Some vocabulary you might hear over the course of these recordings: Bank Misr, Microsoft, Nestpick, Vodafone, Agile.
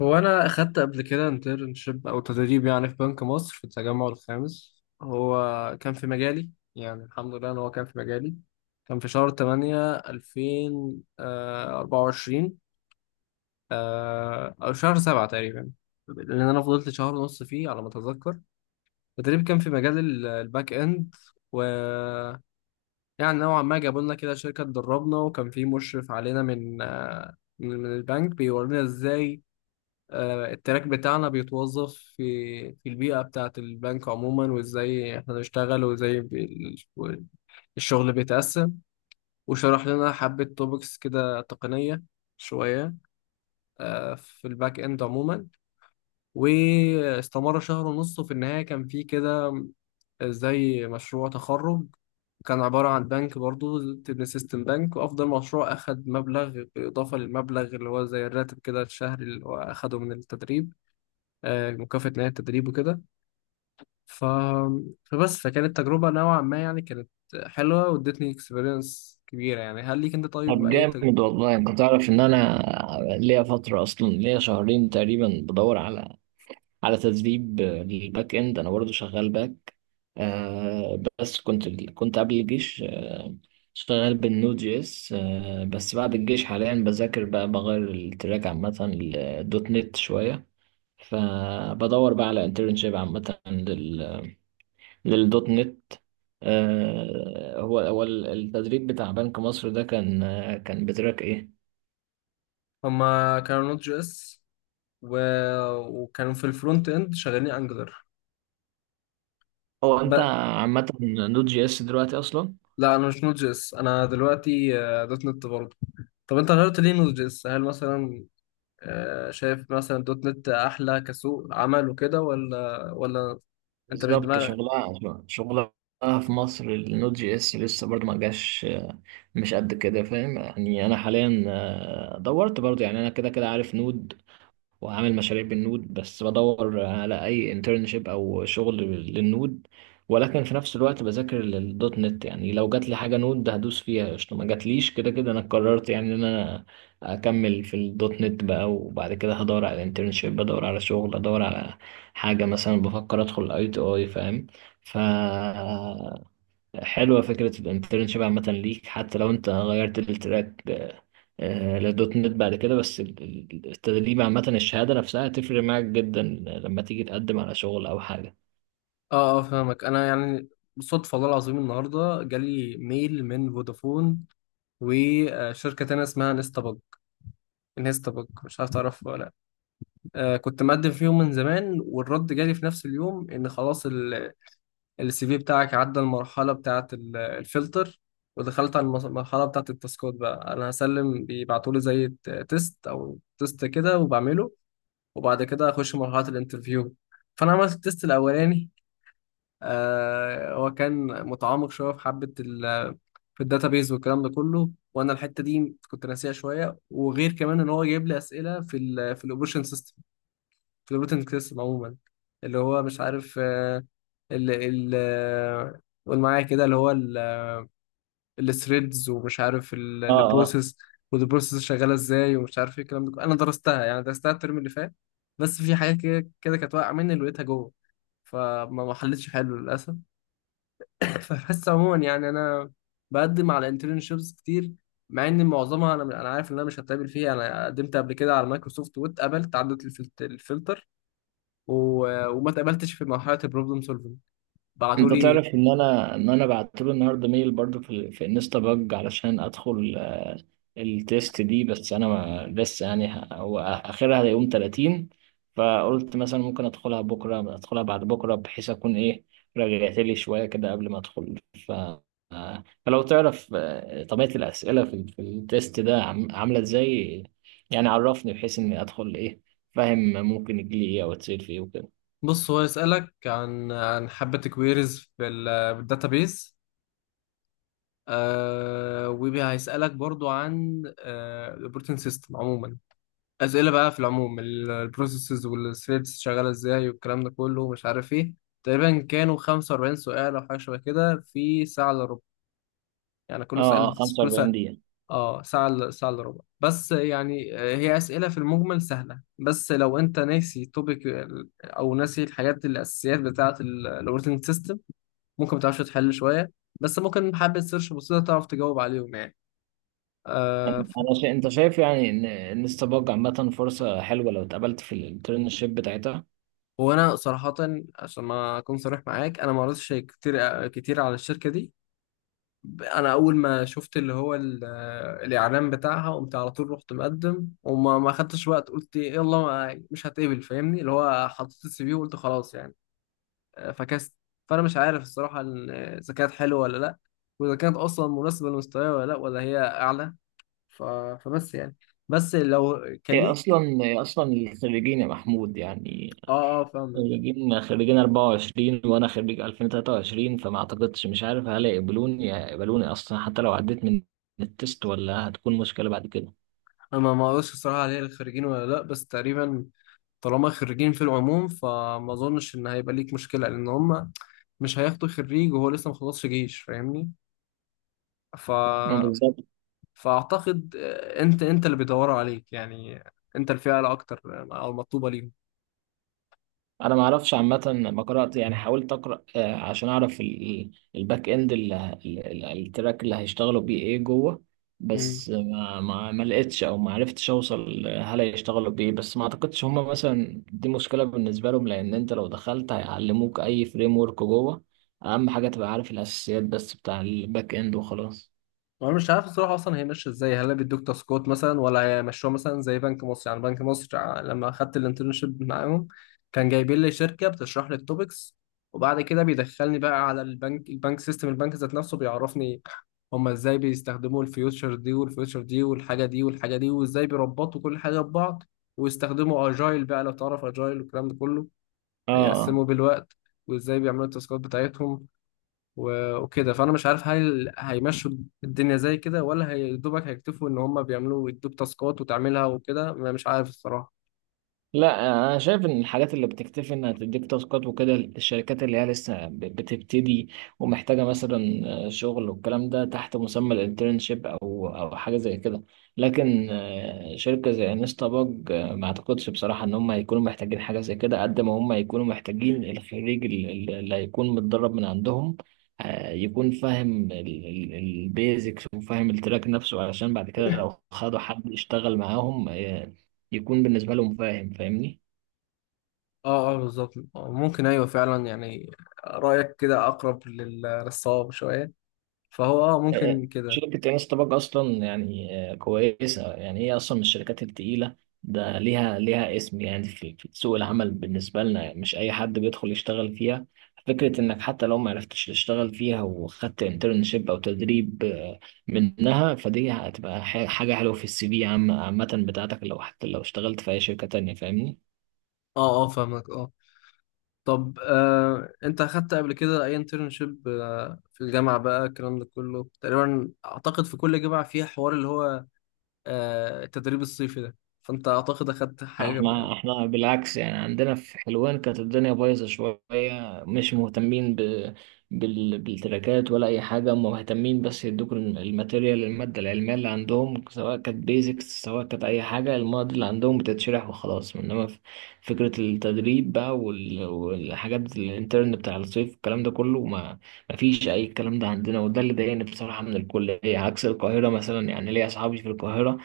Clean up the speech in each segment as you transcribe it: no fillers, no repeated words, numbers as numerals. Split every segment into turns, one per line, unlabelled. هو انا اخدت قبل كده انترنشيب او تدريب، يعني في بنك مصر في التجمع الخامس. هو كان في مجالي، يعني الحمد لله ان هو كان في مجالي. كان في شهر 8 2024، او شهر 7 تقريبا، لان انا فضلت شهر ونص فيه على ما اتذكر. التدريب كان في مجال الباك اند. و يعني نوعا ما جابوا لنا كده شركه تدربنا، وكان في مشرف علينا من البنك بيورينا ازاي التراك بتاعنا بيتوظف في البيئة بتاعة البنك عموما، وازاي احنا بنشتغل، وازاي ال- الشغل بيتقسم. وشرح لنا حبة توبكس كده تقنية شوية، في الباك اند عموما. واستمر شهر ونص، وفي النهاية كان في كده زي مشروع تخرج. كان عبارة عن بنك برضو، تبني سيستم بنك، وأفضل مشروع أخد مبلغ بالإضافة للمبلغ اللي هو زي الراتب كده الشهري اللي هو أخده من التدريب، مكافأة نهاية التدريب وكده. ف... فبس، فكانت تجربة نوعا ما، يعني كانت حلوة وادتني اكسبيرينس كبيرة. يعني هل ليك انت، طيب،
طب
اي.
جامد والله، انت تعرف ان انا ليا فتره اصلا، ليا شهرين تقريبا بدور على تدريب للباك اند. انا برضو شغال باك، بس كنت قبل الجيش. شغال بالنود جي اس. بس بعد الجيش حاليا بذاكر بقى، بغير التراك عامه للدوت نت شويه. فبدور بقى على انترنشيب عامه، للدوت نت. هو التدريب بتاع بنك مصر ده كان، بتراك ايه؟
هما كانوا نوت جي اس و... وكانوا في الفرونت اند شغالين انجلر.
هو
ب...
انت عامة نود جي اس دلوقتي اصلا؟
لا، انا مش نوت جي اس، انا دلوقتي دوت نت برضه. طب انت غيرت ليه نوت جي اس؟ هل مثلا شايف مثلا دوت نت احلى كسوق عمل وكده، ولا؟ انت مش
بالظبط.
دماغ.
شغلها في مصر، النود جي اس لسه برضه ما جاش. مش قد كده، فاهم؟ يعني انا حاليا دورت برضه، يعني انا كده كده عارف نود وعامل مشاريع بالنود، بس بدور على اي انترنشيب او شغل للنود. ولكن في نفس الوقت بذاكر للدوت نت، يعني لو جات لي حاجه نود هدوس فيها قشطه، ما جاتليش كده كده انا قررت يعني ان انا اكمل في الدوت نت بقى. وبعد كده هدور على انترنشيب، بدور على شغل، ادور على حاجه، مثلا بفكر ادخل اي تي اي، فاهم؟ ف حلوة فكرة الانترنشيب عامة ليك، حتى لو انت غيرت التراك لدوت نت بعد كده. بس التدريب عامة، الشهادة نفسها هتفرق معاك جدا لما تيجي تقدم على شغل أو حاجة.
اه اه فاهمك، انا يعني صدفة والله العظيم النهاردة جالي ميل من فودافون وشركة تانية اسمها نستبج. نستبج، مش عارف تعرفها ولا لا؟ آه، كنت مقدم فيهم من زمان، والرد جالي في نفس اليوم ان خلاص، السي في بتاعك عدى المرحلة بتاعة الفلتر، ودخلت على المرحلة بتاعة التاسكات. بقى انا هسلم، بيبعتولي زي تيست او تيست كده وبعمله، وبعد كده اخش مرحلة الانترفيو. فانا عملت التيست الاولاني، هو كان متعمق شويه في حبه في الداتابيز والكلام ده كله، وانا الحته دي كنت ناسيها شويه، وغير كمان ان هو جايب لي اسئله في الاوبريشن سيستم، في الاوبريشن سيستم عموما، اللي هو مش عارف آه، ال ال آه، قول معايا كده اللي هو الثريدز، ومش عارف
اه،
البروسيس، والبروسيس شغاله ازاي، ومش عارف ايه الكلام ده كله. انا درستها، يعني درستها الترم اللي فات، بس في حاجات كده كده كانت واقعه مني اللي لقيتها جوه، فما ما حلتش حلو للاسف. فبس عموما، يعني انا بقدم على انترنشيبس كتير، مع ان معظمها انا عارف ان انا مش هتقابل فيها. انا قدمت قبل كده على مايكروسوفت واتقبلت، عدت الفلتر، وما اتقبلتش في مرحله البروبلم سولفنج، بعتوا
انت
لي.
تعرف ان انا بعت له النهارده ميل برضو في في انستا باج علشان ادخل التيست دي. بس انا ما لسه يعني، هو اخرها يوم 30. فقلت مثلا ممكن ادخلها بكره، ادخلها بعد بكره، بحيث اكون ايه، رجعت لي شويه كده قبل ما ادخل. ف آه، فلو تعرف طبيعه الاسئله في في التيست ده عامله ازاي. يعني عرفني بحيث اني ادخل ايه، فاهم ممكن يجي لي ايه او اتسال في ايه وكده.
بص، هو يسالك عن حبه كويريز في الداتابيس، آه، وهيسالك برضو عن الاوبريتنج سيستم عموما. اسئله بقى في العموم، البروسيسز والثريدز شغاله ازاي، والكلام ده كله ومش عارف ايه. تقريبا كانوا 45 سؤال او حاجه شبه كده في ساعه الا ربع. يعني
اه
كل
اه،
سؤال كل
45
سؤال،
دقيقه.
اه، ساعه الا ربع، بس يعني هي اسئله في المجمل سهله، بس لو انت ناسي توبيك او ناسي الحاجات الاساسيات بتاعه الاوبريتنج سيستم، ممكن ما تعرفش تحل شويه، بس ممكن بحبه سيرش بسيطه تعرف تجاوب عليهم يعني. آه،
انا انت شايف يعني ان انستا باج عامه فرصه حلوه لو اتقبلت في الانترنشيب بتاعتها؟
وانا صراحه، عشان ما اكون صريح معاك، انا ما قريتش كتير كتير على الشركه دي. انا اول ما شفت اللي هو الاعلان بتاعها، قمت على طول رحت مقدم، وما ما خدتش وقت، قلت إيه، يلا، مش هتقبل، فاهمني، اللي هو حطيت السي في وقلت خلاص يعني. فكست، فانا مش عارف الصراحه اذا كانت حلوه ولا لا، واذا كانت اصلا مناسبه لمستواي ولا لا، ولا هي اعلى. ف... فبس يعني، بس لو
هي
كليك.
اصلا هي اصلا الخريجين يا محمود، يعني
اه اه فاهمك.
خريجين 24 وانا خريج 2023، فما اعتقدش، مش عارف هل يقبلوني، يقبلوني اصلا حتى لو عديت من التست، ولا هتكون مشكله بعد كده.
انا ما اقولش الصراحه عليها الخريجين ولا لا، بس تقريبا طالما خريجين في العموم فما اظنش ان هيبقى ليك مشكله، لان هم مش هياخدوا خريج وهو لسه ما خلصش جيش، فاهمني. ف...
ما بالظبط.
فاعتقد انت اللي بيدوروا عليك، يعني انت الفئه الاكتر، او المطلوبه
انا ما اعرفش عامه، ما قرات يعني، حاولت اقرا عشان اعرف الباك اند التراك اللي هيشتغلوا بيه ايه جوه.
ليهم.
بس ما لقيتش او ما عرفتش اوصل هل هيشتغلوا بايه. بس ما اعتقدش هما مثلا دي مشكله بالنسبه لهم، لان انت لو دخلت هيعلموك اي فريم ورك جوه. اهم حاجه تبقى عارف الاساسيات بس بتاع الباك اند وخلاص.
انا مش عارف الصراحه اصلا هي ماشيه ازاي. هل بيدوك تاسكات مثلا، ولا هيمشوها مثلا زي بنك مصر؟ يعني بنك مصر، لما اخدت الانترنشيب معاهم، كان جايبين لي شركه بتشرح لي التوبكس، وبعد كده بيدخلني بقى على البنك، البنك سيستم، البنك ذات نفسه بيعرفني هما ازاي بيستخدموا الفيوتشر دي والفيوتشر دي، والحاجه دي والحاجه دي، وازاي بيربطوا كل حاجه ببعض، ويستخدموا اجايل بقى لو تعرف اجايل والكلام ده كله،
اه.
هيقسموا بالوقت، وازاي بيعملوا التاسكات بتاعتهم وكده. فانا مش عارف هل هيمشوا الدنيا زي كده، ولا هيدوبك هيكتفوا ان هم بيعملوا يدوك تاسكات وتعملها وكده. مش عارف الصراحه.
لا، انا شايف ان الحاجات اللي بتكتفي انها تديك تاسكات وكده، الشركات اللي هي لسه بتبتدي ومحتاجه مثلا شغل والكلام ده تحت مسمى الانترنشيب او او حاجه زي كده. لكن شركه زي انستا باج، ما اعتقدش بصراحه ان هم هيكونوا محتاجين حاجه زي كده، قد ما هم هيكونوا محتاجين الخريج اللي هيكون متدرب من عندهم، يكون فاهم البيزكس وفاهم التراك نفسه، علشان بعد كده لو خدوا حد يشتغل معاهم يكون بالنسبة لهم فاهم، فاهمني.
اه اه بالظبط، ممكن، ايوه فعلا يعني، رايك كده اقرب للصواب شويه، فهو اه ممكن كده.
شركة انس طبق اصلا يعني كويسة، يعني هي اصلا من الشركات التقيلة. ده ليها اسم يعني في سوق العمل بالنسبة لنا، يعني مش اي حد بيدخل يشتغل فيها. فكرة انك حتى لو ما عرفتش تشتغل فيها وخدت انترنشيب او تدريب منها، فدي هتبقى حاجة حلوة في السي في عامة بتاعتك، لو حتى لو اشتغلت في اي شركة تانية، فاهمني.
اه اه فاهمك، اه. طب انت اخدت قبل كده اي انترنشيب في الجامعه بقى؟ الكلام ده كله تقريبا اعتقد في كل جامعه فيها حوار اللي هو التدريب الصيفي ده، فانت اعتقد اخدت حاجه.
احنا بالعكس يعني، عندنا في حلوان كانت الدنيا بايظه شويه، مش مهتمين بالتراكات ولا اي حاجه. هم مهتمين بس يدوك الماتيريال، الماده العلميه اللي عندهم، سواء كانت بيزكس سواء كانت اي حاجه، المواد اللي عندهم بتتشرح وخلاص. انما فكره التدريب بقى والحاجات الانترن بتاع الصيف الكلام ده كله، ما فيش اي الكلام ده عندنا. وده اللي ضايقني بصراحه من الكليه، عكس القاهره مثلا. يعني ليا اصحابي في القاهره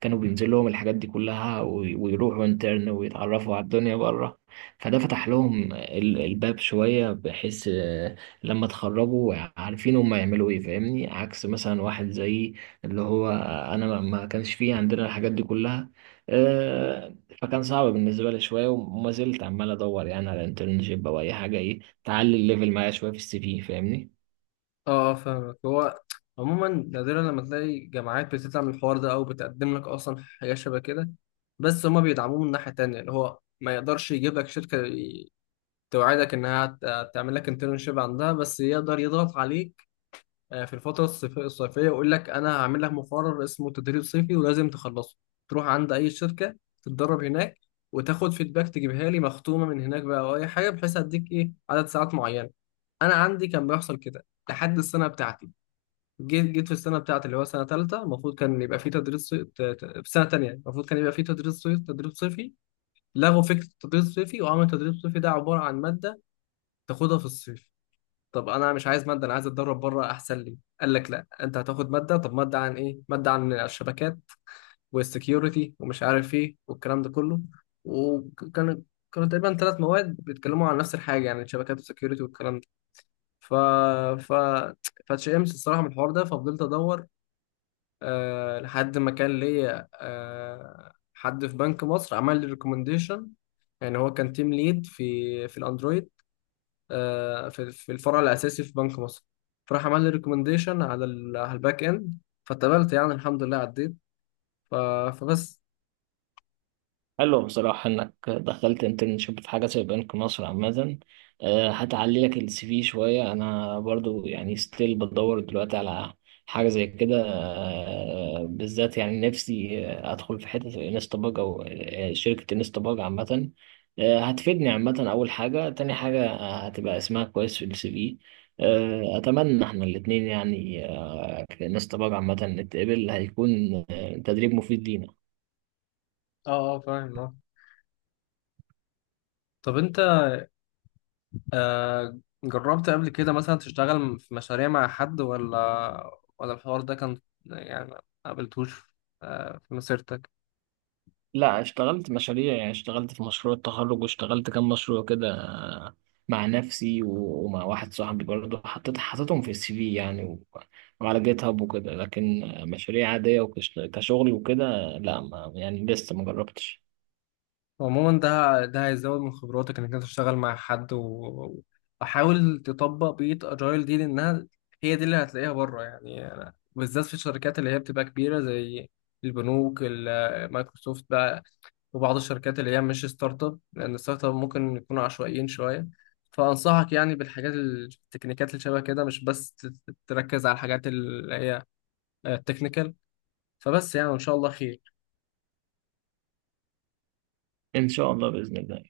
كانوا بينزل لهم الحاجات دي كلها ويروحوا انترن ويتعرفوا على الدنيا بره. فده فتح لهم الباب شوية، بحيث لما اتخرجوا عارفين هم يعملوا ايه، فاهمني. عكس مثلا واحد زي اللي هو انا، ما ما كانش فيه عندنا الحاجات دي كلها. آه، فكان صعب بالنسبة لي شوية، وما زلت عمال ادور يعني على انترنشيب او اي حاجة ايه تعلي الليفل معايا شوية في السي في، فاهمني.
اه فاهمك. هو عموما نادرا لما تلاقي جامعات بتطلع من الحوار ده او بتقدم لك اصلا حاجه شبه كده، بس هما بيدعموه من ناحيه تانية اللي هو ما يقدرش يجيب لك شركه توعدك انها تعمل لك انترنشيب عندها، بس يقدر يضغط عليك في الفتره الصيفيه، ويقول لك انا هعمل لك مقرر اسمه تدريب صيفي ولازم تخلصه، تروح عند اي شركه تتدرب هناك، وتاخد فيدباك تجيبها لي مختومه من هناك بقى او اي حاجه، بحيث اديك ايه عدد ساعات معينه. انا عندي كان بيحصل كده لحد السنه بتاعتي. جيت في السنه بتاعتي اللي هو سنه ثالثه. المفروض كان يبقى في تدريس صي- ت- ت- في سنه ثانيه المفروض كان يبقى في تدريس صيف، تدريس صيفي. لغوا فكره التدريس الصيفي، وعملوا التدريس الصيفي ده عباره عن ماده تاخدها في الصيف. طب انا مش عايز ماده، انا عايز اتدرب بره، احسن لي. قال لك لا، انت هتاخد ماده. طب ماده عن ايه؟ ماده عن الشبكات والسكيورتي ومش عارف ايه والكلام ده كله، وكان كانوا تقريبا ثلاث مواد بيتكلموا عن نفس الحاجه، يعني الشبكات والسكيورتي والكلام ده. ف ف فاتشئمت الصراحه من الحوار ده، ففضلت ادور لحد ما كان ليا حد في بنك مصر عمل لي ريكومنديشن. يعني هو كان تيم ليد في الاندرويد، في الفرع الاساسي في بنك مصر، فراح عمل لي ريكومنديشن على على الباك اند، فاتقبلت يعني الحمد لله، عديت. ف- فبس.
حلو بصراحة إنك دخلت انترنشيب في حاجة زي بنك مصر عامة. هتعلي لك السي في شوية. أنا برضو يعني ستيل بدور دلوقتي على حاجة زي كده بالذات، يعني نفسي أدخل في حتة انستا باج أو شركة انستا باج عامة. هتفيدني عامة أول حاجة. تاني حاجة هتبقى اسمها كويس في السي في. أتمنى إحنا الاتنين يعني كانستا باج عامة نتقبل، هيكون تدريب مفيد لينا.
اه اه فاهم اه. طب انت آه جربت قبل كده مثلا تشتغل في مشاريع مع حد، ولا ولا الحوار ده كان يعني ما قابلتوش في مسيرتك؟
لا، اشتغلت مشاريع يعني، اشتغلت في مشروع التخرج، واشتغلت كام مشروع كده مع نفسي ومع واحد صاحبي برضه، حطيتهم في السي في يعني وعلى جيت هاب وكده. لكن مشاريع عادية وكشغل وكده، لا ما يعني لسه ما جربتش.
عموما، ده هيزود من خبراتك انك انت تشتغل مع حد، وحاول تطبق بيئة اجايل دي، لانها هي دي اللي هتلاقيها بره. يعني أنا- بالذات في الشركات اللي هي بتبقى كبيرة زي البنوك، مايكروسوفت بقى، وبعض الشركات اللي هي مش ستارت اب، لان الستارت اب ممكن يكونوا عشوائيين شوية. فانصحك يعني بالحاجات التكنيكات اللي شبه كده، مش بس تركز على الحاجات اللي هي التكنيكال. فبس يعني، ان شاء الله خير.
ان شاء الله بإذن الله.